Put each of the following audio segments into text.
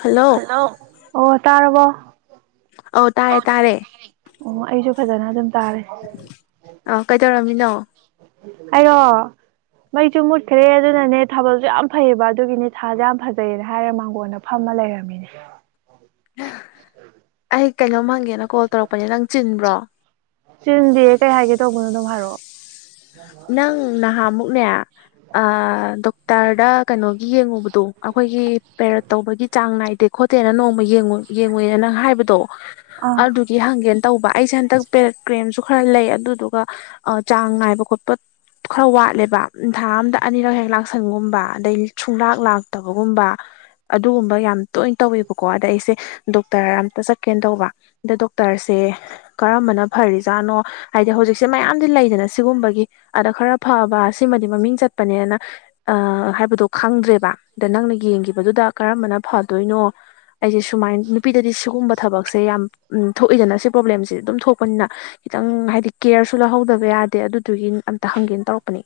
hello hello ꯑꯣ ꯇꯥꯔꯔꯕꯣ ꯑꯧ ꯇꯥꯔꯦ ꯇꯥꯔꯦ ꯑꯣ ꯑꯩꯁꯨ ꯐꯖꯅ ꯑꯗꯨꯝ ꯇꯥꯔꯦ ꯑ ꯀꯩꯗꯧꯔꯝꯃꯤꯅꯣ ꯑꯩꯔꯣ ꯃꯩꯁꯨ ꯃꯨꯠꯈ꯭ꯔꯦ ꯑꯗꯨꯅꯅꯦ ꯊꯥꯕꯜꯁꯨ ꯌꯥꯝ ꯐꯩꯑꯕ ꯑꯗꯨꯒꯤꯅꯦ ꯊꯥꯁꯨ ꯌꯥꯝ ꯐꯖꯩꯌꯦꯅ ꯍꯥꯏꯔ ꯃꯥꯡꯒꯣꯟꯅ ꯐꯝꯃ ꯂꯩꯔꯝꯒꯦ ꯑꯗꯨꯃꯤꯅꯦ ꯑꯩ ꯀꯩꯅꯣꯝ ꯍꯪꯒꯦꯅ ꯀꯣꯜ ꯇꯧꯔꯛꯄꯅꯦ ꯅꯪ ꯆꯤꯟꯕ꯭ꯔꯣ ꯆꯤꯟꯗꯦ ꯀꯩ ꯍꯥꯏꯒꯦ ꯇꯧꯕꯅꯣ ꯑꯗꯨꯝ ꯍꯥꯏꯔꯛꯑꯣ ꯅꯪ ꯅꯍꯥꯃꯨꯛꯅꯦ ꯗꯣꯛꯇꯔꯗ ꯀꯩꯅꯣꯒꯤ ꯌꯦꯡꯉꯨꯕꯗꯣ ꯑꯩꯈꯣꯏꯒꯤ ꯄꯦꯔꯠ ꯇꯧꯕꯒꯤ ꯆꯥꯡ ꯅꯥꯏꯗꯦ ꯈꯣꯠꯇꯦꯅ ꯅꯣꯡꯃ ꯌꯦꯡꯉꯨꯅ ꯅꯪ ꯍꯥꯏꯕꯗꯣ ꯑꯥ ꯑꯗꯨ ꯀ ꯍꯪꯒꯦꯅ ꯇꯧꯕ ꯑꯩꯁꯦ ꯍꯟꯇꯛ ꯄꯦꯔꯦꯠ ꯀ꯭ꯔꯦꯝꯁꯨ ꯈꯔ ꯂꯩ ꯑꯗꯨꯗꯨꯒ ꯆꯥꯡ ꯉꯥꯏꯕ ꯈꯣꯠꯄ ꯄꯠ ꯈꯔ ꯋꯥꯠꯂꯦꯕ ꯅꯤꯡ ꯊꯥ ꯑꯝꯗ ꯑꯅꯤꯔꯛ ꯍꯦꯛ ꯂꯥꯛꯁꯟꯒꯨꯝꯕ ꯑꯗꯩ ꯁꯨꯡꯂꯥꯛ ꯂꯥꯛꯇꯕꯒꯨꯝꯕ ꯑꯗꯨꯒꯨꯝꯕ ꯌꯥꯝ ꯇꯣꯏꯅ ꯇꯧꯋꯦꯕꯀꯣ ꯑꯗ ꯑꯩꯁꯦ ꯗꯣꯛꯇꯔ ꯑ ꯑꯃꯇ ꯆꯠꯀꯦꯅ ꯇꯧꯕ ꯑꯗ ꯗꯣꯛꯇꯔꯁꯦ ꯀꯔꯝꯕꯅ ꯐꯔꯤꯖꯥꯠꯅꯣ ꯍꯥꯏꯗꯤ ꯍꯧꯖꯤꯛꯁꯦ ꯃꯌꯥꯝꯗꯤ ꯂꯩꯗꯅ ꯁꯤꯒꯨꯝꯕꯒꯤ ꯑꯗ ꯈꯔ ꯐꯕ ꯁꯤꯃꯗꯤ ꯃꯃꯤꯡ ꯆꯠꯄꯅꯦꯅ ꯍꯥꯏꯕꯗꯣ ꯈꯪꯗ꯭ꯔꯦꯕ ꯑꯗ ꯅꯪꯅ ꯌꯦꯡꯕꯗꯨꯗ ꯀꯔꯝꯕꯅ ꯐꯗꯣꯏꯅꯣ ꯑꯩꯁꯦ ꯁꯨꯃꯥꯏ ꯅꯨꯄꯤꯗꯗꯤ ꯁꯤꯒꯨꯝꯕ ꯊꯕꯛꯁꯦ ꯌꯥꯝ ꯊꯣꯛꯏꯗꯅ ꯁꯤ ꯄ꯭ꯔꯣꯕ꯭ꯂꯦꯝꯁꯦ ꯑꯗꯨꯝ ꯊꯣꯛꯄꯅꯤꯅ ꯈꯤꯇꯪ ꯍꯥꯏꯗꯤ ꯀꯦꯌꯔꯁꯨ ꯂꯧꯍꯧꯗꯕ ꯌꯥꯗꯦ ꯑꯗꯨꯗꯨꯒꯤ ꯑꯝꯇ ꯍꯪꯒꯦꯅ ꯇꯧꯔꯛꯄꯅꯦ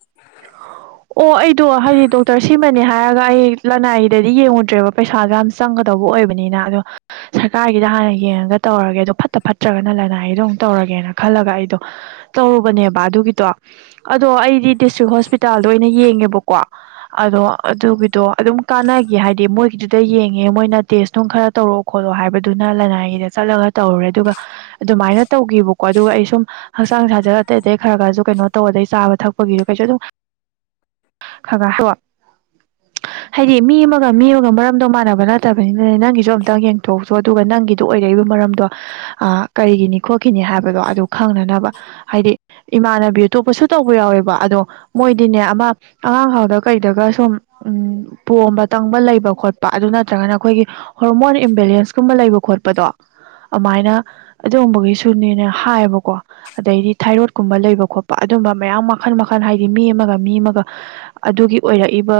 ꯑꯣ ꯑꯩꯗꯣ ꯍꯥꯏꯗꯤ ꯗꯣꯛꯇꯔ ꯁꯤꯃꯅꯦ ꯍꯥꯏꯔꯒ ꯑꯩ ꯂꯅꯥꯏꯗꯗꯤ ꯌꯦꯡꯉꯨꯗ꯭ꯔꯦꯕ ꯄꯩꯁꯥꯗꯣ ꯌꯥꯝ ꯆꯪꯒꯗꯧꯕ ꯑꯣꯏꯕꯅꯤꯅ ꯑꯗꯣ ꯁꯔꯀꯥꯔꯒꯤꯗ ꯍꯥꯟꯅ ꯌꯦꯡꯉꯒ ꯇꯧꯔꯒꯦ ꯑꯗꯣ ꯐꯠꯇ ꯐꯠꯇ꯭ꯔꯒꯅ ꯂꯅꯥꯏꯒꯤꯣ ꯑꯃꯨꯛ ꯇꯧꯔꯒꯦꯅ ꯈꯜꯂꯒ ꯑꯩꯗꯣ ꯇꯧꯔꯨꯕꯅꯦꯕ ꯑꯗꯨꯒꯤꯗꯣ ꯑꯗꯣ ꯑꯩꯗꯤ ꯗꯤꯁꯇ꯭ꯔꯤꯛ ꯍꯣꯁꯄꯤꯇꯥꯜꯗ ꯑꯣꯏꯅ ꯌꯦꯡꯉꯦꯕꯀꯣ ꯑꯗꯣ ꯑꯗꯨꯒꯤꯗꯣ ꯑꯗꯨꯝ ꯀꯥꯟꯅꯈꯤ ꯍꯥꯏꯗꯤ ꯃꯣꯏꯒꯤꯗꯨꯗ ꯌꯦꯡꯉꯦ ꯃꯣꯏꯅ ꯇꯦꯁ ꯅꯨꯡ ꯈꯔ ꯇꯧꯔꯛ ꯈꯣꯠꯂꯣ ꯍꯥꯏꯕꯗꯨꯅ ꯂꯅꯥꯏꯒꯤꯗ ꯆꯠꯂꯒ ꯇꯧꯔꯨꯔꯦ ꯑꯗꯨꯒ ꯑꯗꯨꯃꯥꯏꯅ ꯇꯧꯈꯤꯕꯀꯣ ꯑꯗꯨꯒ ꯑꯩ ꯁꯨꯝ ꯍꯛꯆꯥꯡ ꯁꯥꯖꯔ ꯑꯇꯩ ꯑꯗꯩ ꯈꯔ ꯈꯔꯁꯨ ꯀꯩꯅꯣ ꯇꯧꯕ ꯑꯗꯗꯒꯤ ꯆꯥꯕ ꯊꯛꯄꯒꯤꯁꯨ ꯀꯩꯁꯨ ꯑꯗꯨꯝ ꯈꯒ ꯍ [unintelligible] ꯍꯥꯏꯗꯤ ꯃꯤ ꯑꯃꯒ ꯃꯤ ꯑꯃꯒ ꯃꯔꯝꯗꯣ ꯃꯥꯟꯅꯕ ꯅꯠꯇꯕꯅꯤꯅꯅꯦ ꯅꯪꯒꯤꯁꯨ ꯑꯝꯇꯪ ꯌꯦꯡꯊꯣꯛꯎꯁꯨ ꯑꯗꯨꯒ ꯅꯪꯒꯤ ꯑꯗꯨ ꯑꯣꯏꯔꯛꯏꯕ ꯃꯔꯝꯗꯣ ꯑ ꯀꯔꯤꯒꯤꯅꯤ ꯈꯣꯠꯈꯤꯅꯤ ꯍꯥꯏꯕꯗꯣ ꯑꯗꯨ ꯈꯪꯅꯅꯕ ꯍꯥꯏꯗꯤ ꯏꯃꯥꯟꯅꯕꯤ ꯑꯇꯣꯞꯄꯁꯨ ꯇꯧꯕ ꯌꯥꯎꯋꯦꯕ ꯑꯗꯣ ꯃꯣꯏꯗꯤꯅꯦ ꯑꯃ ꯑꯉꯥꯡ ꯉꯥꯎꯗꯒ ꯀꯩꯗꯒ ꯁꯨꯝ ꯎ ꯄꯣꯝꯕ ꯇꯪꯕ ꯂꯩꯕ ꯈꯣꯠꯄ ꯑꯗꯨ ꯅꯠꯇ꯭ꯔꯒꯅ ꯑꯩꯈꯣꯏꯒꯤ ꯍꯣꯔꯃꯣꯟ ꯏꯝꯕꯦꯂꯦꯟꯁꯀꯨꯝꯕ ꯂꯩꯕ ꯈꯣꯠꯄꯗꯣ ꯑꯗꯨꯃꯥꯏꯅ ꯑꯗꯨꯒꯨꯝꯕꯒꯤꯁꯨꯅꯦꯅꯦ ꯍꯥꯏꯌꯦꯕꯀꯣ ꯑꯗꯩꯗꯤ ꯊꯥꯏꯔꯣꯠꯀꯨꯝꯕ ꯂꯩꯕ ꯈꯣꯠꯄ ꯑꯗꯨꯝꯕ ꯃꯌꯥꯝ ꯃꯈꯜ ꯃꯈꯜ ꯍꯥꯏꯗꯤ ꯃꯤ ꯑꯃꯒ ꯃꯤ ꯑꯃꯒ ꯑꯗꯨꯒꯤ ꯑꯣꯏꯔꯛꯏꯕ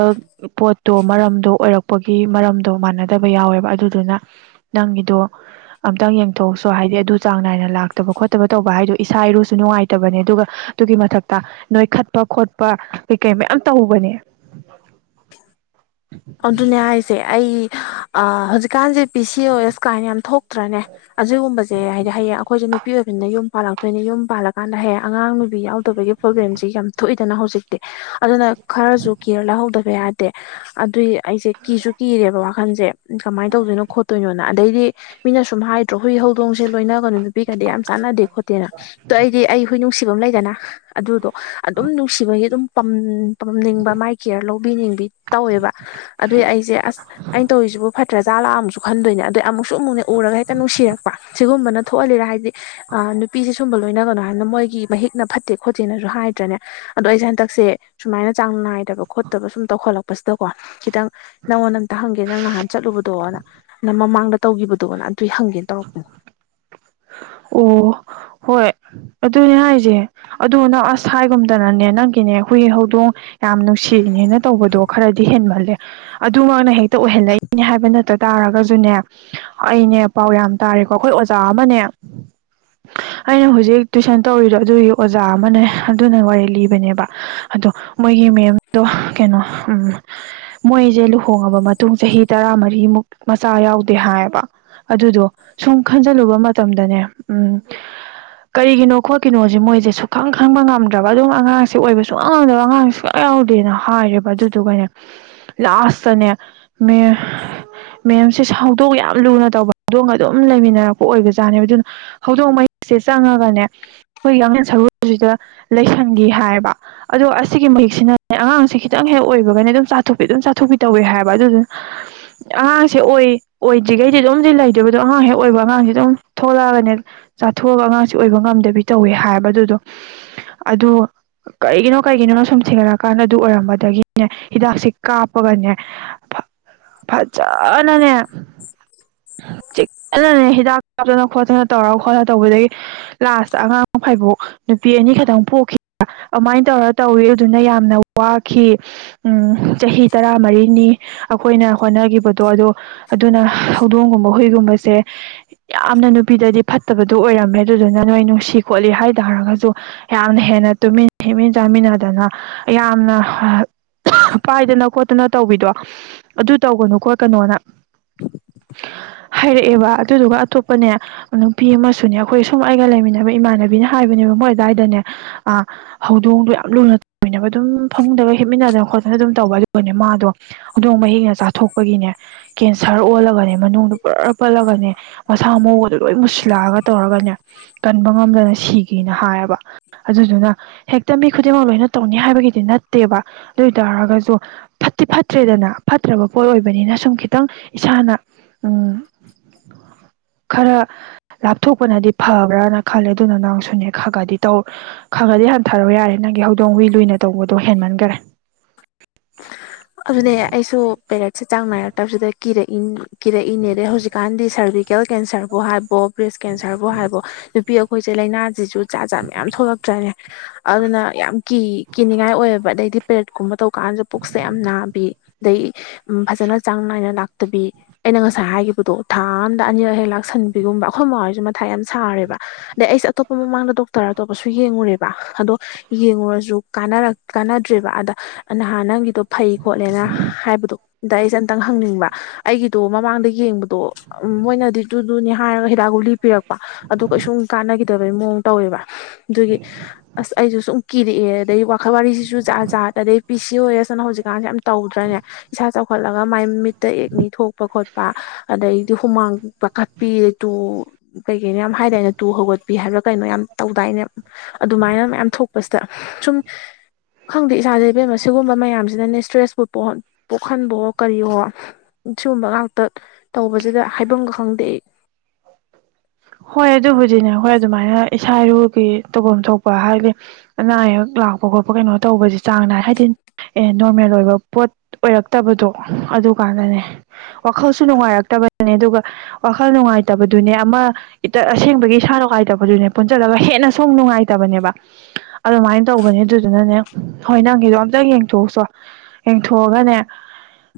ꯄꯣꯠꯇꯣ ꯃꯔꯝꯗꯣ ꯑꯣꯏꯔꯛꯄꯒꯤ ꯃꯔꯝꯗꯣ ꯃꯥꯟꯅꯗ ꯇꯕ ꯌꯥꯎꯋꯦꯕ ꯑꯗꯨꯗꯨꯅ ꯅꯪꯒꯤꯗꯣ ꯑꯝꯇꯪ ꯌꯦꯡꯊꯣꯛꯎꯁꯨ ꯍꯥꯏꯗꯤ ꯑꯗꯨ ꯆꯥꯡ ꯅꯥꯏꯅ ꯂꯥꯛꯇꯕ ꯈꯣꯠꯇꯕ ꯇꯧꯕ ꯍꯥꯏꯗꯣ ꯏꯁꯥ ꯏꯔꯨꯁꯨ ꯅꯨꯡꯉꯥꯏꯇꯕꯅꯦ ꯑꯗꯨꯒ ꯑꯗꯨꯒꯤ ꯃꯊꯛꯇ ꯅꯣꯏ ꯈꯠ ꯈꯠꯄ ꯈꯣꯠꯄ ꯀꯩ ꯀꯩ ꯃꯌꯥꯝ ꯇꯧꯕꯅꯦ ꯑꯗꯨꯅꯦ ꯍꯥꯏꯁꯦ ꯑꯩ ꯑ ꯍꯧꯖꯤꯛꯀꯥꯟꯁꯦ ꯄꯤ ꯁꯤ ꯑꯣ ꯑꯦꯁ ꯀꯥꯏꯅ ꯌꯥꯝ ꯊꯣꯛꯇ꯭ꯔꯅꯦ ꯑꯁꯤꯒꯨꯝꯕꯁꯦ ꯍꯥꯏꯗꯤ ꯍꯌꯦꯡ ꯑꯩꯈꯣꯏꯁꯨ ꯅꯨꯄꯤ ꯅꯨꯄꯤ ꯑꯣꯏꯕꯅꯤꯅ ꯌꯨꯝ ꯄꯥꯜꯂꯛꯇꯣꯏꯅꯤ ꯌꯨꯝ ꯄꯥꯜꯂꯀꯥꯟꯗ ꯍꯦꯛ ꯑꯉꯥꯡ ꯅꯨꯕꯤ ꯌꯥꯎꯗꯕꯒꯤ ꯄ꯭ꯔꯣꯕ꯭ꯂꯦꯝꯁꯤ ꯌꯥꯝ ꯊꯣꯛꯏꯗꯅ ꯍꯧꯖꯤꯛꯇꯤ ꯑꯗꯨꯅ ꯈꯔꯁꯨ ꯀꯤꯌꯔ ꯂꯧꯍꯧꯗꯕ ꯌꯥꯗꯦ ꯑꯗꯨꯏ ꯑꯩꯁꯦ ꯀꯤꯁꯨ ꯀꯤꯔꯦꯕ ꯋꯥꯈꯟꯁꯦ ꯀꯃꯥꯏꯅ ꯇꯧꯗꯣꯏꯅꯣ ꯈꯣꯠꯇꯣꯏꯅꯣ ꯅ ꯑꯗꯩꯗꯤ ꯃꯤꯅ ꯁꯨꯝ ꯍꯥꯏꯗ꯭ꯔꯣ ꯍꯨꯏ ꯍꯧꯗꯣꯡꯁꯦ ꯂꯣꯏꯅꯒꯅꯨ ꯅꯨꯄꯤꯒꯗꯤ ꯌꯥꯝ ꯆꯥꯟꯅꯗꯦ ꯈꯣꯠꯇꯦꯅ ꯇꯣ ꯑꯩꯗꯤ ꯑꯩ ꯍꯨꯏ ꯅꯨꯡꯁꯤꯕ ꯑꯃ ꯂꯩꯗꯅ ꯑꯗꯨꯗꯣ ꯑꯗꯨꯝ ꯅꯨꯡꯁꯤꯕꯒꯤ ꯑꯗꯨꯝ ꯄꯝꯅꯤꯡꯕ ꯃꯥꯏ ꯀꯦꯌꯔ ꯂꯧꯕꯤꯅꯤꯡꯕꯤ ꯇꯧꯋꯦꯕ ꯑꯗꯨꯏ ꯑꯩꯁꯦ ꯑꯁ ꯑꯩꯅ ꯇꯧꯔꯤꯁꯤꯕꯨ ꯐꯠꯇꯦ ꯇ꯭ꯔꯖꯥ ꯂꯥꯛꯑꯨꯁꯨ ꯈꯟꯗꯣꯏꯅꯦ ꯑꯗꯩ ꯑꯃꯨꯛꯁꯨ ꯑꯃꯨꯛꯅꯦ ꯎꯔꯒ ꯍꯦꯛꯇ ꯅꯨꯡꯁꯤꯔꯛꯄ ꯁꯤꯒꯨꯝꯕꯅ ꯊꯣꯛꯍꯜꯂꯤꯔ ꯍꯥꯏꯗꯤ ꯑ ꯅꯨꯄꯤꯁꯦ ꯁꯨꯝꯕ ꯂꯣꯏꯅꯒꯅꯣ ꯍꯥꯏꯕꯅꯤꯅ ꯃꯣꯏꯒꯤ ꯃꯍꯤꯛꯅ ꯐꯠꯇꯦ ꯈꯣꯠꯇꯦꯅꯁꯨ ꯍꯥꯏꯗ꯭ꯔꯦꯅꯦ ꯑꯗꯣ ꯑꯩꯁꯦ ꯍꯟꯗꯛꯁꯦ ꯁꯨꯃꯥꯏꯅ ꯆꯥꯡ ꯅꯥꯏꯗꯕ ꯈꯣꯠꯇꯕ ꯁꯨꯝ ꯇꯧꯈꯠꯂꯛꯄ ꯄꯁꯤꯗꯀꯣ ꯈꯤꯇꯪ ꯅꯪꯉꯣꯟꯗ ꯑꯝꯇ ꯍꯪꯒꯦ ꯅꯪ ꯅꯍꯥꯟ ꯆꯠꯂꯨꯕꯗꯣ ꯅꯪ ꯃꯃꯥꯡꯗ ꯇꯧꯈꯤꯕꯗꯣꯅ ꯑꯗꯨꯏ ꯍꯪꯒꯦ ꯇꯧꯔꯛꯄꯅꯦ ꯑꯣ ꯍꯣꯏ ꯑꯗꯨꯅꯦ ꯍꯥꯏꯁꯦ ꯑꯗꯨ ꯅꯪ ꯑꯁ ꯍꯥꯏꯒꯨꯝꯗꯅꯅꯦ ꯅꯪꯒꯤꯅꯦ ꯍꯨꯏ ꯍꯧꯗꯣꯡ ꯌꯥꯝ ꯅꯨꯡꯁꯤꯅꯦꯅ ꯇꯧꯕꯗꯣ ꯈꯔꯗꯤ ꯍꯦꯟꯃꯜꯂꯦ ꯑꯗꯨ ꯃꯛꯅ ꯍꯦꯛꯇ ꯑꯣꯏꯍꯜꯂꯛꯏꯅꯦ ꯍꯥꯏꯕ ꯅꯠꯇ ꯇꯥꯔꯒꯁꯨꯅꯦ ꯑꯩꯅꯦ ꯄꯥꯎ ꯌꯥꯝ ꯇꯥꯔꯦꯀꯣ ꯑꯩꯈꯣꯏ ꯑꯣꯖꯥ ꯑꯃꯅꯦ ꯑꯩꯅ ꯍꯧꯖꯤꯛ ꯇꯨꯏꯁꯟ ꯇꯧꯔꯤꯗꯣ ꯑꯗꯨꯒꯤ ꯑꯣꯖꯥ ꯑꯃꯅꯦ ꯑꯗꯨꯅ ꯋꯥꯔꯤ ꯂꯤꯕꯅꯦꯕ ꯑꯗꯣ ꯃꯣꯏꯒꯤ ꯃꯦꯝꯗꯣ ꯀꯩꯅꯣ ꯎꯝ ꯃꯣꯏꯁꯦ ꯂꯨꯍꯣꯡꯉꯕ ꯃꯇꯨꯡ ꯃꯇꯨꯡ ꯆꯍꯤ ꯇꯔꯥꯃꯔꯤꯃꯨꯛ ꯃꯆꯥ ꯌꯥꯎꯗꯦ ꯍꯥꯏꯌꯦꯕ ꯑꯗꯨꯗꯣ ꯁꯨꯝ ꯈꯟꯖꯤꯜꯂꯨꯕ ꯃꯇꯝ ꯃꯇꯝꯗꯅꯦ ꯎꯝ ꯀꯔꯤꯒꯤꯅꯣ ꯈꯣꯠꯀꯤꯅꯣꯁꯦ ꯃꯣꯏꯁꯦ ꯁꯨꯈꯪ ꯈꯪꯕ ꯉꯝꯗ꯭ꯔꯕ ꯑꯗꯨꯝ ꯑꯉꯥꯡꯁꯦ ꯑꯣꯏꯕ ꯁꯨꯡ ꯉꯝꯗꯕ ꯑꯉꯥꯡꯁꯦ ꯁꯨꯛꯌꯥꯎꯗꯦꯅ ꯍꯥꯏꯔꯦꯕ ꯑꯗꯨꯗꯨꯒꯅꯦ ꯂꯥꯁꯇꯅꯦ ꯃꯦ ꯃꯦꯝꯁꯦ ꯍꯧꯗꯣꯛ ꯌꯥꯝ ꯂꯨꯅ ꯇꯧꯕ ꯍꯧꯗꯣꯡꯒ ꯑꯗꯨꯝ ꯂꯩꯃꯤꯟꯅꯔꯛꯄ ꯑꯣꯏꯕꯁ ꯆꯥꯅꯦꯕ ꯑꯗꯨꯅ ꯍꯧꯗꯣꯡ ꯃꯍꯤꯛꯁꯦ ꯆꯪꯉꯒꯅꯦ ꯑꯩꯈꯣꯏ ꯌꯥꯂꯦꯟ ꯁꯔꯨꯁꯤꯗ ꯂꯩꯁꯟꯒꯤ ꯍꯥꯏꯕ ꯑꯗꯣ ꯑꯁꯤꯒꯤ ꯃꯍꯤꯛꯁꯤꯅꯅꯦ ꯑꯉꯥꯡꯁꯦ ꯈꯤꯇꯪ ꯍꯦꯛ ꯑꯣꯏꯕꯒꯅ ꯑꯗꯨꯝ ꯆꯥꯊꯣꯛꯄꯤ ꯑꯗꯨꯝ ꯆꯥꯊꯣꯛꯄꯤ ꯇꯧꯋꯤ ꯍꯥꯏꯕ ꯑꯗꯨꯗꯨꯅ ꯑꯉꯥꯡꯁꯦ ꯑꯣꯏ ꯑꯣꯏꯗ꯭ꯔꯤꯈꯩꯗꯤ ꯑꯗꯨꯝꯗꯤ ꯂꯩꯗꯕꯗꯣ ꯑꯉꯥꯡ ꯍꯦꯛ ꯑꯣꯏꯕ ꯑꯉꯥꯡꯁꯦ ꯑꯗꯨꯝ ꯊꯣꯛꯂꯛꯑꯒꯅꯦ ꯆꯥꯊꯣꯛꯑꯒ ꯑꯉꯥꯡꯁꯤ ꯑꯣꯏꯕ ꯉꯝꯗꯕꯤ ꯇꯧꯋꯦ ꯍꯥꯏꯕ ꯑꯗꯨꯗꯣ ꯑꯗꯨ ꯀꯩꯒꯤꯅꯣ ꯀꯩꯒꯤꯅꯣꯅ ꯁꯨꯝ ꯊꯦꯡꯒꯠꯂꯀꯥꯟꯗ ꯑꯗꯨ ꯑꯣꯏꯔꯝꯕꯗꯒꯤꯅꯦ ꯍꯤꯗꯥꯛꯁꯦ ꯀꯥꯞꯄꯒꯅꯦ ꯐ [unintelligible] ꯐꯖꯅꯅꯦ ꯆꯦꯛꯁꯤꯟꯅꯅꯦ ꯍꯤꯗꯥꯛ ꯀꯥꯞꯇꯅ ꯈꯣꯠꯇꯅ ꯇꯧꯔ ꯈꯣꯠꯂ ꯇꯧꯕꯗꯒꯤ ꯂꯥꯁꯇ ꯑꯉꯥꯡ ꯐꯩꯕꯣꯛ ꯅꯨꯄꯤ ꯑꯅꯤ ꯈꯛꯇꯪ ꯄꯣꯛꯈꯤꯕ ꯑꯗꯨꯃꯥꯏꯅ ꯇꯧꯔ ꯇꯧꯑꯦ ꯑꯗꯨꯅ ꯌꯥꯝꯅ ꯋꯥꯈꯤ ꯎꯝ ꯆꯍꯤ ꯇꯔꯥꯃꯔꯤꯅꯤ ꯑꯩꯈꯣꯏꯅ ꯍꯣꯠꯅꯈꯤꯕꯗꯣ ꯑꯗꯣ ꯑꯗꯨꯅ ꯍꯧꯗꯣꯡꯒꯨꯝꯕ ꯍꯨꯏꯒꯨꯝꯕꯁꯦ ꯌꯥꯝꯅ ꯅꯨꯄꯤꯗꯗꯤ ꯐꯠꯇꯕꯗꯨ ꯑꯣꯏꯔꯝꯃꯦ ꯑꯗꯨꯗꯨꯅ ꯅꯣꯏ ꯅꯨꯡꯁꯤ ꯈꯣꯠꯂꯤ ꯍꯥꯏ ꯇꯥꯔꯒꯁꯨ ꯌꯥꯝꯅ ꯍꯦꯟꯅ ꯇꯨꯃꯤꯟ ꯍꯤꯞꯃꯤꯟ ꯆꯥꯃꯤꯟꯅꯗꯅ ꯌꯥꯝꯅ ꯄꯥꯏꯗꯅ ꯈꯣꯠꯇꯅ ꯇꯧꯕꯤꯗꯣ ꯑꯗꯨ ꯇꯧꯒꯅꯨ ꯈꯣꯠꯀꯅꯣꯅ ꯍꯥꯏꯔꯛꯑꯦꯕ ꯑꯗꯨꯗꯨꯒ ꯑꯇꯣꯞꯄꯅꯦ ꯅꯨꯄꯤ ꯑꯃꯁꯨꯅꯦ ꯑꯩꯈꯣꯏ ꯁꯨꯝ ꯑꯩꯒ ꯂꯩꯃꯤꯟꯅꯕ ꯏꯃꯥꯟꯅꯕꯤꯅ ꯍꯥꯏꯕꯅꯦꯕ ꯃꯣꯏ ꯑꯗꯥꯏꯗꯅꯦ ꯑꯥ ꯍꯧꯗꯣꯡꯗꯣ ꯌꯥꯝ ꯂꯨꯅ ꯇꯧꯃꯤꯟꯅꯕ ꯑꯗꯨꯝ ꯐꯃꯨꯡꯗꯒ ꯍꯤꯞꯃꯤꯟꯅꯗꯅ ꯈꯣꯠꯇꯅ ꯑꯗꯨꯝ ꯇꯧꯕ ꯑꯗꯨꯒꯅꯦ ꯃꯥꯗꯣ ꯍꯧꯗꯣꯡ ꯃꯍꯤꯛꯅ ꯆꯥꯊꯣꯛꯄꯒꯤꯅꯦ ꯀꯦꯟꯁꯔ ꯑꯣꯜꯂꯒ ꯃꯅꯨꯡꯗꯨ ꯄ꯭ꯔꯥ ꯄꯠꯂꯒꯅꯦ ꯃꯁꯥ ꯃꯎꯗꯣ ꯂꯣꯏ ꯃꯨꯁꯤꯜꯂꯛꯑꯒ ꯇꯧꯔꯒꯅꯦ ꯀꯟꯕ ꯉꯝꯗꯅ ꯁꯤꯒꯤꯅ ꯍꯥꯏꯌꯦꯕ ꯑꯗꯨꯗꯨꯅ ꯍꯦꯛꯇ ꯃꯤ ꯈꯨꯗꯤꯡꯃꯛ ꯂꯣꯏꯅ ꯇꯧꯅꯤ ꯍꯥꯏꯕꯒꯤꯗꯤ ꯅꯠꯇꯦꯕ ꯑꯗꯨ ꯑꯣꯏ ꯇꯥꯔꯒꯁꯨ ꯐꯠꯇꯤ ꯐꯠꯇ꯭ꯔꯦꯗꯅ ꯐꯠꯇ꯭ꯔꯕ ꯄꯣꯠ ꯑꯣꯏꯕꯅꯤꯅ ꯁꯨꯝ ꯈꯤꯇꯪ ꯏꯁꯥꯅ ꯎꯝ ꯈꯔ ꯂꯥꯞꯊꯣꯛꯄꯅꯗꯤ ꯐꯕ꯭ꯔꯅ ꯈꯜꯂꯦ ꯑꯗꯨ ꯅꯪꯁꯨꯅꯦ ꯈꯒꯗꯤ ꯇꯧ ꯈꯒꯗꯤ ꯍꯟ [unintelligible] ꯌꯥꯔꯦ ꯅꯪꯒꯤ ꯍꯧꯗꯣꯡ ꯍꯨꯏꯏ ꯂꯨꯅ ꯇꯧꯕꯗꯣ ꯍꯦꯟꯃꯟꯈꯔꯦ ꯑꯗꯨꯅꯦ ꯑꯩꯁꯨ ꯄꯦꯔꯠꯁꯦ ꯆꯥꯡ ꯅꯥꯏꯔꯛꯇꯕꯁꯤꯗ ꯀꯤꯔꯛꯏꯅꯤ ꯀꯤꯔꯛꯏꯅꯦ ꯍꯧꯖꯤꯛꯀꯥꯟꯗꯤ ꯁꯥꯔꯚꯤꯀꯦꯜ ꯀꯦꯟꯁꯔꯕꯨ ꯍꯥꯏꯕꯣ ꯕ꯭ꯔꯦꯁ ꯀꯦꯟꯁꯔꯕꯨ ꯍꯥꯏꯕꯣ ꯅꯨꯄꯤ ꯑꯈꯣꯏ ꯑꯩꯈꯣꯏꯁꯦ ꯂꯥꯏꯅꯥ ꯁꯤꯁꯨ ꯖꯥꯠ ꯖꯥꯠ ꯃꯌꯥꯝ ꯊꯣꯛꯂꯛꯇ꯭ꯔꯅꯦ ꯑꯗꯨꯅ ꯌꯥꯝ ꯀꯤ ꯀꯤꯅꯤꯡꯉꯥꯏ ꯑꯣꯏꯌꯦꯕ ꯑꯗꯩꯗꯤ ꯄꯦꯔꯠꯀꯨꯝꯕ ꯇꯧꯕꯗꯣ ꯀꯥꯟꯗꯁꯨ ꯄꯨꯛꯁ ꯁꯦ ꯌꯥꯝ ꯅꯥꯕꯤ ꯑꯗꯩ ꯎꯝ ꯐꯖꯅ ꯆꯥꯡ ꯅꯥꯏꯅ ꯂꯥꯛꯇꯕꯤ ꯑꯩꯅ ꯉꯁꯥꯏ ꯍꯥꯏꯒꯤꯈꯤꯕꯗꯣ ꯊꯥ ꯑꯝꯗ ꯑꯅꯤꯔꯛ ꯍꯦꯛ ꯂꯥꯛꯁꯟꯕꯤꯒꯨꯝꯕ ꯑꯩꯈꯣꯏ ꯃꯥꯍꯣꯏꯁꯨ ꯃꯊꯥ ꯌꯥꯝ ꯁꯥꯔꯦꯕ ꯑꯗꯩ ꯑꯩꯁꯦ ꯑꯇꯣꯞꯄ ꯃꯃꯥꯡꯗ ꯗꯣꯛꯇꯔ ꯑꯇꯣꯞꯄꯁꯨ ꯌꯦꯡꯉꯨꯔꯦꯕ ꯑꯗꯣ ꯌꯦꯡꯉꯨꯔꯁꯨ ꯀꯥꯟꯅꯔꯛ ꯀꯥꯟꯅꯗ꯭ꯔꯦꯕ ꯑꯗ ꯅꯍꯥꯟ ꯅꯪꯒꯤꯗꯣ ꯐꯩ ꯈꯣꯠꯂꯦꯅ ꯍꯥꯏꯕꯗꯣ ꯑꯗꯩ ꯑꯩꯁꯦ ꯑꯝꯇꯪ ꯍꯪꯅꯤꯡꯕ ꯑꯩꯒꯤꯗꯣ ꯃꯃꯥꯡꯗ ꯌꯦꯡꯕꯗꯣ ꯎꯝ ꯃꯣꯏꯅꯗꯤ ꯗꯨꯗꯨꯅꯤ ꯍꯥꯏꯔꯒ ꯍꯤꯗꯥꯛ ꯒꯨꯂꯤ ꯄꯤꯔꯛꯄ ꯑꯗꯨ ꯀꯩꯁꯨꯝ ꯀꯥꯟꯅꯈꯤꯗꯕꯩ ꯃꯑꯣꯡ ꯇꯧꯋꯦꯕ ꯑꯗꯨꯒꯤ ꯑꯁ ꯑꯩꯁꯨ ꯁꯨꯝ ꯀꯤꯔꯛꯑꯦ ꯑꯗꯩ ꯋꯥꯈꯜ ꯋꯥꯔꯤꯁꯤꯁꯨ ꯖꯥꯠ ꯖꯥꯠ ꯑꯗꯩ ꯄꯤ ꯁꯤ ꯑꯣ ꯑꯦꯁ ꯑꯥꯅ ꯍꯧꯖꯤꯛꯀꯥꯟꯁꯦ ꯌꯥꯝ ꯇꯧꯗ꯭ꯔꯅꯦ ꯏꯁꯥ ꯆꯥꯎꯈꯠꯂꯒ ꯃꯥꯏ ꯃꯤꯠꯇ ꯑꯦꯛꯅꯤ ꯊꯣꯛꯄ ꯈꯣꯠꯄ ꯑꯗꯩꯗꯤ ꯍꯨꯃꯥꯡ ꯄꯥꯈꯠꯄꯤ ꯇꯨ ꯀꯩ ꯀꯩꯅꯣ ꯌꯥꯝ ꯍꯥꯏꯗꯥꯏꯅꯦ ꯇꯨ ꯍꯧꯒꯠꯄꯤ ꯍꯥꯏꯕ꯭ꯔꯥ ꯀꯩꯅꯣ ꯌꯥꯝ ꯇꯧꯗꯥꯏꯅꯦ ꯑꯗꯨꯃꯥꯏꯅ ꯃꯌꯥꯝ ꯊꯣꯛꯄꯁꯤꯗ ꯁꯨꯝ ꯈꯪꯗꯦ ꯏꯁꯥꯁꯦ ꯏꯕꯦꯝꯃ ꯁꯤꯒꯨꯝꯕ ꯃꯌꯥꯝꯁꯤꯅꯅꯦ ꯏꯁꯇ꯭ꯔꯦꯁꯄꯨ ꯄꯣꯛꯍꯟꯕꯣ ꯀꯔꯤ ꯍꯣ ꯁꯤꯒꯨꯝꯕ ꯉꯥꯛꯇ ꯇꯧꯕꯁꯤꯗ ꯍꯥꯏꯕꯝꯒ ꯈꯪꯗꯦ ꯑꯩ ꯍꯣꯏ ꯑꯗꯨꯕꯨꯗꯤꯅꯦ ꯑꯩꯈꯣꯏ ꯑꯗꯨꯃꯥꯏꯅ ꯏꯁꯥ ꯏꯔꯨꯒꯤ ꯇꯧꯐꯝ ꯊꯣꯛꯄ ꯍꯥꯏꯕꯗꯤ ꯑꯅꯥ ꯑꯌꯦꯛ ꯂꯥꯛꯄ ꯈꯣꯠꯄ ꯀꯩꯅꯣ ꯇꯧꯕꯁꯦ ꯆꯥꯡ ꯅꯥꯏ ꯍꯥꯏꯗꯤ ꯑꯦ ꯅꯣꯔꯃꯦꯜ ꯑꯣꯏꯕ ꯄꯣꯠ ꯑꯣꯏꯔꯛꯇꯕꯗꯣ ꯑꯗꯨꯀꯥꯟꯗꯅꯦ ꯋꯥꯈꯜꯁꯨ ꯅꯨꯡꯉꯥꯏꯔꯛꯇꯕꯅꯦ ꯑꯗꯨꯒ ꯋꯥꯈꯜ ꯅꯨꯡꯉꯥꯏꯇꯕꯗꯨꯅꯦ ꯑꯃ ꯏꯇ ꯑꯁꯦꯡꯕꯒꯤ ꯏꯁꯥ ꯅꯨꯡꯉꯥꯏꯇꯕꯁꯨꯅꯦ ꯄꯨꯟꯁꯤꯜꯂꯒ ꯍꯦꯟꯅꯁꯨ ꯑꯃꯨꯛ ꯅꯨꯡꯉꯥꯏꯇꯕꯅꯦꯕ ꯑꯗꯨꯃꯥꯏꯟ ꯇꯧꯕꯅꯦ ꯑꯗꯨꯗꯨꯅꯅꯦ ꯍꯣꯏ ꯅꯪꯒꯤꯗꯣ ꯑꯝꯇꯪ ꯌꯦꯡꯊꯣꯛꯎꯁꯣ ꯌꯦꯡꯊꯣꯛꯑꯒꯅꯦ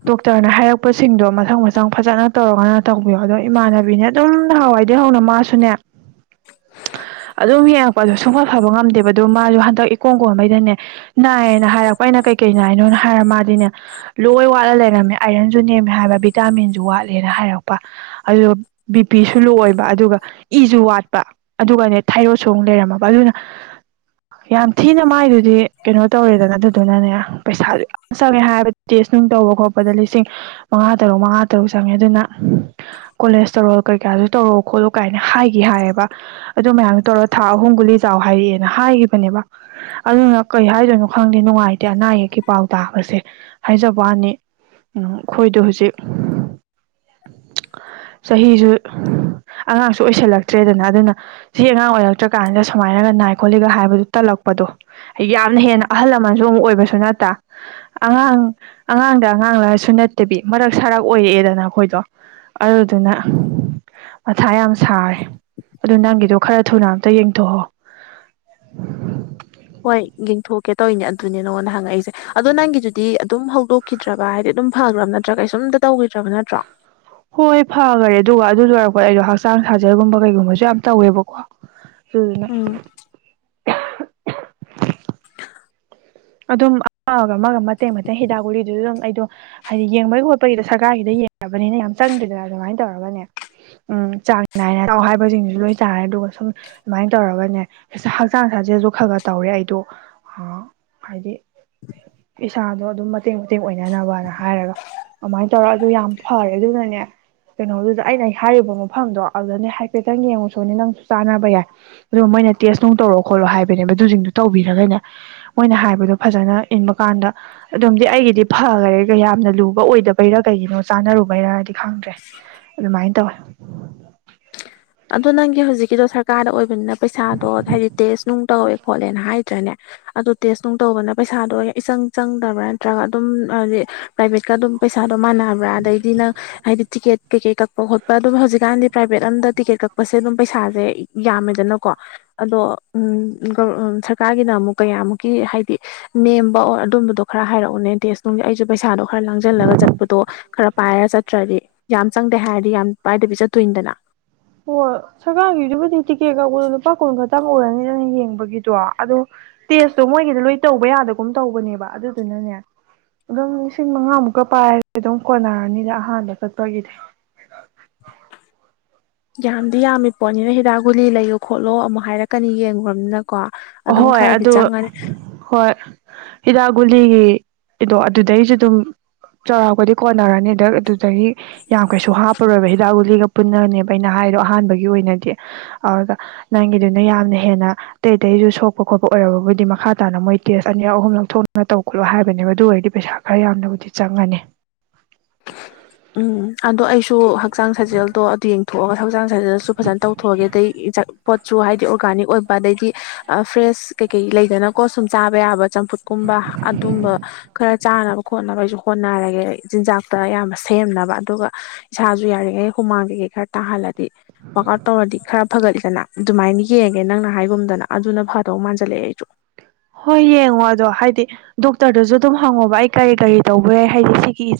ꯗꯣꯛꯇꯔꯅ ꯍꯥꯏꯔꯛꯄꯁꯤꯡꯗꯣ ꯃꯊꯪ ꯃꯊꯪ ꯐꯖꯟꯅ ꯇꯧꯔꯒꯅ ꯇꯧꯕꯤꯌꯣ ꯑꯗꯣ ꯏꯃꯥꯟꯅꯕꯤꯅꯦ ꯑꯗꯨꯝ ꯅꯍꯥꯟꯋꯥꯏ ꯗꯩꯍꯧꯅ ꯃꯥꯁꯨꯅꯦ ꯑꯗꯨꯝ ꯌꯦꯡꯉꯛꯄꯥꯗ ꯁꯨꯡꯐ ꯐꯥꯕ ꯉꯝꯗꯦꯕ ꯑꯗꯨ ꯃꯥꯖꯨ ꯍꯟꯗꯛ ꯏꯀꯣꯟ ꯀꯣꯟꯕꯩꯗꯅꯦ ꯅꯥꯏꯌꯦꯅ ꯍꯥꯏꯔꯛꯄ ꯑꯩꯅ ꯀꯩꯀꯩ ꯅꯥꯏꯅꯣꯅ ꯍꯥꯏꯔ ꯃꯥꯗꯤꯅꯦ ꯂꯣꯏ ꯋꯥꯠꯂꯥ ꯂꯩꯔꯝꯃꯦ ꯑꯥꯏꯔꯟꯖꯨ ꯅꯦꯝꯃꯦ ꯍꯥꯏꯕ ꯚꯤꯇꯥꯃꯤꯟꯖꯨ ꯋꯥꯠꯂꯦꯅ ꯍꯥꯏꯔꯛꯄ ꯑꯗꯨꯗꯨꯞ ꯕꯤ ꯄꯤꯁꯨ ꯂꯣ ꯑꯣꯏ ꯕ ꯑꯗꯨꯒ ꯏꯖꯨ ꯋꯥꯠꯄ ꯑꯗꯨꯒꯅꯦ ꯊꯥꯏꯔꯣꯠꯁꯨ ꯑꯃꯨꯛ ꯂꯩꯔꯝꯃꯕ ꯑꯗꯨꯅ [inaudible] ꯌꯥꯝ ꯊꯤꯅ ꯃꯥꯏꯗꯨꯗꯤ ꯀꯩꯅꯣ ꯇꯧꯔꯦꯗꯅ ꯑꯗꯨꯗꯨꯅꯅꯦ ꯄꯩꯁꯥꯖꯨ ꯌꯥꯝ ꯆꯪꯉꯦ ꯍꯥꯏꯌꯦꯕ ꯇꯦꯁ ꯅꯨꯡ ꯇꯧꯕ ꯈꯣꯠꯄꯗ ꯂꯤꯁꯤꯡ ꯃꯉꯥ ꯇꯔꯨꯛ ꯃꯉꯥ ꯇꯔꯨꯛ ꯆꯪꯉꯦ ꯑꯗꯨꯅ ꯀꯣꯂꯦꯖꯇꯣꯔꯣꯜ ꯀꯩꯀꯥꯖꯨ ꯇꯧꯔꯛꯎ ꯈꯣꯠꯂꯨ ꯀꯥꯏꯅ ꯍꯥꯏꯒꯤ ꯍꯥꯏꯌꯦꯕ ꯑꯗꯨ ꯃꯌꯥꯝꯗꯣ ꯇꯧꯔ ꯊꯥ ꯑꯍꯨꯝ ꯒꯨꯂꯤ ꯆꯥꯎ ꯍꯥꯏꯔꯛꯑꯦꯅ ꯍꯥꯏꯒꯤꯕꯅꯦꯕ ꯑꯗꯨꯅ ꯀꯩ ꯍꯥꯏꯗꯣꯏꯅꯣ ꯈꯪꯗꯦ ꯅꯨꯡꯉꯥꯏꯇꯦ ꯑꯅꯥ ꯑꯌꯦꯛꯀꯤ ꯄꯥꯎ ꯇꯥꯕꯖꯦ ꯍꯥꯏꯖꯕꯋꯥꯅꯤ ꯎꯝ ꯑꯈꯣꯏꯗꯨ ꯍꯨꯖꯤꯛ ꯆꯍꯤꯖꯨ ꯑꯉꯥꯡꯁꯨ ꯑꯣꯏꯁꯜꯂꯛꯇ꯭ꯔꯦꯗꯅ ꯑꯗꯨꯅ ꯆꯍꯤ ꯑꯉꯥꯡ ꯑꯣꯏꯔꯛꯇ꯭ꯔꯀꯥꯟꯖꯤꯗ ꯁꯨꯃꯥꯏꯅꯒ ꯅꯥꯏ ꯈꯣꯠꯂꯤꯒ ꯍꯥꯏꯕꯗꯨ ꯇꯜꯂꯛꯄꯗꯣ ꯌꯥꯝꯅ ꯍꯦꯟꯅ ꯑꯍꯜ ꯂꯃꯟꯖꯨ ꯑꯃꯨꯛ ꯑꯣꯏꯕꯁꯨ ꯅꯠꯇꯥ ꯑꯉꯥꯡ ꯑꯉꯥꯡꯗ ꯑꯉꯥꯡꯂꯁꯨ ꯅꯠꯇꯥꯕꯤ ꯃꯔꯛ ꯁꯥꯔꯛ ꯑꯣꯏꯔꯛꯑꯦꯗꯅ ꯑꯈꯣꯏꯗꯣ ꯑꯗꯨꯗꯨꯅ ꯃꯊꯥ ꯌꯥꯝ ꯁꯥꯔꯦ ꯑꯗꯨ ꯅꯪꯒꯤꯗꯣ ꯈꯔ ꯊꯨꯅ ꯑꯝꯇ ꯌꯦꯡꯊꯣꯛꯍꯧ ꯍꯣꯏ ꯌꯦꯡꯊꯣꯛꯀꯦ ꯇꯧꯋꯤꯅꯦ ꯑꯗꯨꯅꯦ ꯅꯉꯣꯟꯗ ꯍꯪꯉꯛꯏꯖꯦ ꯑꯗꯣ ꯅꯪꯒꯤꯗꯨꯗꯤ ꯑꯗꯨꯝ ꯍꯧꯗꯣꯛꯈꯤꯗ꯭ꯔꯕ ꯍꯥꯏꯗꯤ ꯑꯗꯨꯝ ꯐꯒ꯭ꯔꯕ ꯅꯠꯇ꯭ꯔꯥ ꯀꯩꯁꯨꯝꯇ ꯇꯧꯒꯤꯗ꯭ꯔꯕ ꯅꯠꯇ꯭ꯔꯣ ꯍꯣꯏ ꯐꯒꯔꯦ ꯑꯗꯨꯒ ꯑꯗꯨ ꯂꯣꯏꯔꯛꯄꯥꯗ ꯑꯩꯗꯣ ꯍꯛꯆꯥꯡ ꯁꯥꯖꯦꯜꯒꯨꯝꯕ ꯀꯩꯒꯨꯝꯕꯖꯨ ꯌꯥꯝ ꯇꯧꯋꯦꯕꯀꯣ ꯑꯗꯨꯗꯨꯅ ꯎꯝ ꯑꯗꯨꯝ ꯑꯃꯒ ꯑꯃꯒ ꯃꯇꯦꯡ ꯃꯇꯦꯡ ꯍꯤꯗꯥꯛ ꯒꯨꯂꯤꯗꯨꯖꯨ ꯑꯗꯨꯝ ꯑꯩꯗꯣ ꯍꯥꯏꯗꯤ ꯌꯦꯡꯕꯒꯤ ꯈꯣꯠꯄꯒꯤꯗꯣ ꯁꯔꯀꯥꯔꯒꯤꯗ ꯌꯦꯡꯒꯕꯅꯤꯅ ꯌꯥꯝ ꯆꯪꯗ꯭ꯔꯦꯗꯅ ꯑꯗꯨꯃꯥꯏꯟ ꯇꯧꯔꯒꯅꯦ ꯎꯝ ꯆꯥꯡ ꯅꯥꯏꯅ ꯆꯥꯎ ꯍꯥꯏꯕꯖꯤꯡꯗꯨꯖꯨ ꯂꯣꯏ ꯆꯥꯔꯦ ꯑꯗꯨꯒ ꯁꯨꯝ ꯑꯗꯨꯃꯥꯏꯟ ꯇꯧꯔꯒꯅꯦ ꯍꯤꯁ ꯍꯛꯆꯥꯡ ꯁꯥꯖꯦꯜꯖꯨ ꯈꯔ ꯈꯔ ꯇꯧꯔꯦ ꯑꯩꯗꯣ ꯑꯥ ꯍꯥꯏꯗꯤ ꯏꯁꯥꯗꯣ ꯑꯗꯨꯝ ꯃꯇꯦꯡ ꯃꯇꯦꯡ ꯑꯣꯏꯅꯅꯕꯅ ꯍꯥꯏꯔꯒ ꯑꯗꯨꯃꯥꯏꯟ ꯇꯧꯔ ꯑꯗꯨ ꯌꯥꯝ ꯐꯔꯦ ꯑꯗꯨꯅꯅꯦ ꯀꯩꯅꯣꯗꯨꯗ ꯑꯩꯅ ꯍꯥꯏꯔꯤꯕ ꯃꯐꯝꯗꯣ ꯑꯗꯨꯗꯅꯦ ꯍꯥꯏꯐꯦꯠꯇꯪ ꯌꯦꯡꯉꯨꯁꯣꯅꯦ ꯅꯪꯁꯨ ꯆꯥꯟꯅꯕ ꯌꯥꯏ ꯑꯗꯨꯒ ꯃꯣꯏꯅ ꯇꯦꯁ ꯅꯨꯡ ꯇꯧꯔꯣ ꯈꯣꯠꯂꯣ ꯍꯥꯏꯕꯅꯦꯕ ꯑꯗꯨꯖꯤꯡꯗꯨ ꯇꯧꯕꯤꯔꯒꯅꯦ ꯃꯣꯏꯅ ꯍꯥꯏꯕꯗꯣ ꯐꯖꯅ ꯏꯟꯕꯀꯥꯟꯗ ꯑꯗꯨꯝꯗꯤ ꯑꯩꯒꯤꯗꯤ ꯐꯒꯔꯦꯒ ꯌꯥꯝꯅ ꯂꯨꯕ ꯑꯣꯏꯗꯕꯩꯔꯥ ꯀꯩꯒꯤꯅꯣ ꯆꯥꯅꯔꯨꯕꯩꯔꯗꯤ ꯈꯪꯗ꯭ꯔꯦ ꯑꯗꯨꯃꯥꯏꯟ ꯇꯧꯋꯦ ꯑꯗꯣ ꯅꯪꯒꯤ ꯍꯧꯖꯤꯛꯀꯤꯗꯣ ꯁꯔꯀꯥꯔꯗ ꯑꯣꯏꯕꯅꯤꯅ ꯄꯩꯁꯥꯗꯣ ꯍꯥꯏꯗꯤ ꯇꯦꯁ ꯅꯨꯡ ꯇꯧꯋꯦ ꯈꯣꯠꯂꯦꯅ ꯍꯥꯏꯗ꯭ꯔꯅꯦ ꯑꯗꯨ ꯇꯦꯁ ꯅꯨꯡ ꯇꯧꯕꯅ ꯄꯩꯁꯥꯗꯣ ꯏꯆꯪ ꯆꯪꯗꯕ꯭ꯔꯥ ꯅꯠꯇ꯭ꯔꯒ ꯑꯗꯨꯝ ꯑꯗꯤ ꯄ꯭ꯔꯥꯏꯚꯦꯠꯀ ꯑꯗꯨꯝ ꯄꯩꯁꯥꯗꯣ ꯃꯥꯟꯅꯕ꯭ꯔꯥ ꯑꯗꯩꯗꯤ ꯅꯪ ꯍꯥꯏꯗꯤ ꯇꯤꯛꯀꯦꯠ ꯀꯩ ꯀꯩ ꯀꯛꯄ ꯈꯣꯠꯄ ꯑꯗꯨꯝ ꯍꯧꯖꯤꯛꯀꯥꯟꯗꯤ ꯄ꯭ꯔꯥꯏꯚꯦꯠ ꯑꯝꯗ ꯇꯤꯀꯦꯠ ꯀꯛꯄꯁꯦ ꯑꯗꯨꯝ ꯄꯩꯁꯥꯖꯦ ꯌꯥꯝꯃꯦꯗꯅꯀꯣ ꯑꯗꯣ ꯎꯝ ꯒꯣꯔ ꯁꯔꯀꯥꯔꯒꯤꯅ ꯑꯃꯨꯛ ꯀꯌꯥꯃꯨꯛꯀꯤ ꯍꯥꯏꯗꯤ ꯅꯦꯝꯕ ꯑꯣꯔ ꯑꯗꯨꯝꯕꯗꯣ ꯈꯔ ꯍꯥꯏꯔꯛꯎꯅꯦ ꯇꯦꯁ ꯅꯨꯡꯒꯤ ꯑꯩꯖꯨ ꯄꯩꯁꯥꯗꯣ ꯈꯔ ꯂꯥꯡꯖꯜꯂꯒ ꯆꯠꯄꯗꯣ ꯈꯔ ꯄꯥꯏꯔ ꯆꯠꯇ꯭ꯔꯗꯤ ꯌꯥꯝ ꯆꯪꯗꯦ ꯍꯥꯏꯔꯗꯤ ꯌꯥꯝ ꯄꯥꯏꯗꯕꯤ ꯆꯠꯇꯣꯏꯅꯤꯗꯅ ꯍꯣꯏ ꯁꯔꯀꯥꯔꯒꯤꯗꯨꯕꯨꯗꯤ ꯇꯤꯛꯀꯦꯠ ꯀꯛꯄꯗ ꯂꯨꯄꯥ ꯀꯨꯟ ꯈꯛꯇꯪ ꯑꯣꯏꯔꯅꯤꯗꯅ ꯌꯦꯡꯕꯒꯤꯗꯣ ꯑꯗꯣ ꯇꯦꯁꯇꯣ ꯃꯣꯏꯒꯤꯗ ꯂꯣꯏ ꯇꯧꯕ ꯌꯥꯗꯒꯨꯝ ꯇꯧꯕꯅꯦꯕ ꯑꯗꯨꯗꯨꯅꯅꯦ ꯑꯗꯨꯝ ꯂꯤꯁꯤꯡ ꯃꯉꯥꯃꯨꯛꯀ ꯄꯥꯏꯔꯗꯤ ꯑꯗꯨꯝ ꯀꯣꯟꯅꯔꯅꯤꯗ ꯑꯍꯥꯟꯕ ꯆꯠꯄꯒꯤꯗꯤ ꯌꯥꯝꯗꯤ ꯌꯥꯝꯃꯤ ꯄꯣꯠꯅꯤꯅ ꯍꯤꯗꯥꯛ ꯒꯨꯂꯤ ꯂꯩꯌꯣ ꯈꯣꯠꯂꯣ ꯑꯃꯨꯛ ꯍꯥꯏꯔꯛꯀꯅꯤ ꯌꯦꯡꯉꯨꯔꯥꯃꯤꯅ ꯀꯣ ꯑꯗꯨꯝ ꯑꯍꯣꯏ ꯈꯔꯗꯤ ꯑꯗꯨ ꯆꯪꯉꯥꯅꯤ ꯍꯣꯏ ꯍꯤꯗꯥꯛ ꯒꯨꯂꯤ ꯗꯣ ꯑꯗꯨꯗꯩꯖꯨ ꯑꯗꯨꯝ ꯆꯥꯎꯔꯥꯛꯄꯗꯤ ꯀꯣꯟꯅꯔꯅꯤꯗ ꯑꯗꯨꯗꯒꯤ ꯌꯥꯝ ꯀꯩꯁꯨ ꯍꯥꯞꯄꯔꯣꯏꯕ ꯍꯤꯗꯥꯛ ꯒꯨꯂꯤꯒ ꯄꯨꯟꯅꯒꯅꯦꯕ ꯑꯩꯅ ꯍꯥꯏꯗꯣ ꯑꯍꯥꯟꯕꯒꯤ ꯑꯣꯏꯅꯗꯤ ꯑꯗꯨꯒ ꯅꯪꯒꯤꯗꯨꯅ ꯌꯥꯝꯅ ꯍꯦꯟꯅ ꯇꯦꯠ ꯑꯇꯩꯁꯨ ꯁꯣꯛꯄ ꯈꯣꯠꯄ ꯑꯣꯏꯔꯕꯕꯨꯗꯤ ꯃꯈꯥ ꯇꯥꯅ ꯃꯣꯏ ꯇꯦꯁ ꯑꯅꯤꯔꯛ ꯑꯍꯨꯝ ꯂꯧꯊꯣꯛꯅ ꯇꯧ ꯈꯣꯠꯂꯣ ꯍꯥꯏꯕꯅꯦꯕ ꯑꯗꯨ ꯑꯣꯏꯔꯗꯤ ꯄꯩꯁꯥ ꯈꯔ ꯌꯥꯝꯅꯕꯨꯗꯤ ꯆꯪꯉꯅꯤ ꯎꯝ ꯑꯗꯣ ꯑꯩꯁꯨ ꯍꯛꯆꯥꯡ ꯁꯥꯖꯦꯜꯗꯣ ꯑꯗꯨ ꯌꯦꯡꯊꯣꯛꯑꯒ ꯍꯛꯆꯥꯡ ꯁꯥꯖꯦꯜꯁꯨ ꯐꯖꯅ ꯇꯧꯊꯣꯛꯑꯒꯦ ꯑꯗꯩ [unintelligible] ꯄꯣꯠꯁꯨꯨ ꯍꯥꯏꯗꯤ ꯑꯣꯔꯒꯥꯅꯤꯛ ꯑꯣꯏꯕ ꯑꯗꯩꯗꯤ ꯑꯥ ꯐ꯭ꯔꯦꯁ ꯀꯩ ꯀꯩ ꯂꯩꯗꯅꯀꯣ ꯁꯨꯝ ꯆꯥꯕ ꯌꯥꯕ ꯆꯝꯐꯨꯠ ꯀꯨꯝꯕ ꯑꯗꯨꯝꯕ ꯈꯔ ꯆꯥꯅꯕ ꯈꯣꯠꯅꯕ ꯑꯩꯁꯨ ꯍꯣꯠꯅꯔꯒꯦ ꯆꯤꯟꯖꯥꯛ ꯇ ꯑꯥꯌꯥꯝꯕ ꯁꯦꯝꯅꯕ ꯑꯗꯨꯒ ꯏꯁꯥꯁꯨ ꯌꯥꯔꯤꯉꯩ ꯍꯨꯃꯥꯡ ꯀꯩꯀꯩ ꯈꯔ ꯇꯥꯍꯜꯂ ꯗꯤ ꯋꯥꯛ ꯑꯥꯎꯠ ꯇꯧꯔꯗꯤ ꯈꯔ ꯐꯒꯠꯂꯤꯗꯅ ꯑꯗꯨꯃꯥꯏꯅ ꯌꯦꯡꯒꯦ ꯅꯪꯅ ꯍꯥꯏꯒꯨꯝꯗꯅ ꯑꯗꯨꯅ ꯐꯗꯧ ꯃꯥꯟꯖꯜꯂꯛꯑꯦ ꯑꯩꯁꯨ ꯍꯣꯏ ꯌꯦꯡꯉꯣ ꯑꯗꯣ ꯍꯥꯏꯗꯤ ꯗꯣꯛꯇꯔꯗꯨꯁꯨ ꯑꯗꯨꯝ ꯍꯪꯉꯣꯕ ꯑꯩ ꯀꯔꯤ ꯀꯔꯤ ꯇꯧꯕ ꯌꯥꯏ ꯍꯥꯏꯗꯤ ꯁꯤꯒꯤ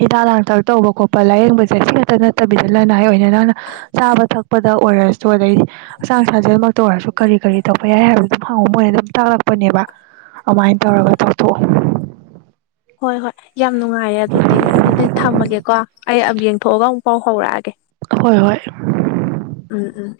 ꯍꯤꯗꯥꯛ ꯂꯥꯡꯊꯛ ꯇꯧꯕ ꯈꯣꯠꯄ ꯂꯥꯏꯌꯦꯡꯕꯁꯦ ꯑꯁꯤ ꯈꯛꯇ ꯅꯠꯇꯕꯤꯗ ꯂꯅꯥꯏ ꯑꯣꯏꯅ ꯅꯪꯅ ꯆꯥꯕ ꯊꯛꯄꯗ ꯑꯣꯏꯔꯁꯨꯁꯨ ꯑꯗꯩ ꯍꯛꯆꯥꯡ ꯁꯥꯖꯦꯜꯃꯛꯇ ꯑꯣꯏꯔꯁꯨ ꯀꯔꯤ ꯀꯔꯤ ꯇꯧꯕ ꯌꯥꯏ ꯍꯥꯏꯕꯗꯨ ꯑꯗꯨꯝ ꯍꯪꯉꯧ ꯃꯣꯏ ꯑꯗꯨꯝ ꯇꯥꯛꯂꯛꯄꯅꯦꯕ ꯑꯃꯥꯏꯅ ꯇꯧꯔꯒ ꯇꯧꯊꯣꯛꯑꯣ ꯍꯣꯏ ꯍꯣꯏ ꯌꯥꯝ ꯅꯨꯡꯉꯥꯏꯔꯦ ꯑꯗꯨꯗꯤ ꯑꯗꯨꯗꯤ ꯊꯝꯃꯒꯦꯀꯣ ꯑꯩ ꯑꯃ ꯌꯦꯡꯊꯣꯛꯑꯒ ꯑꯃꯨꯛ ꯐꯥꯎ ꯍꯧꯔꯛꯑꯒꯦ ꯍꯣꯏ ꯍꯣꯏ ꯎꯝ ꯎꯝ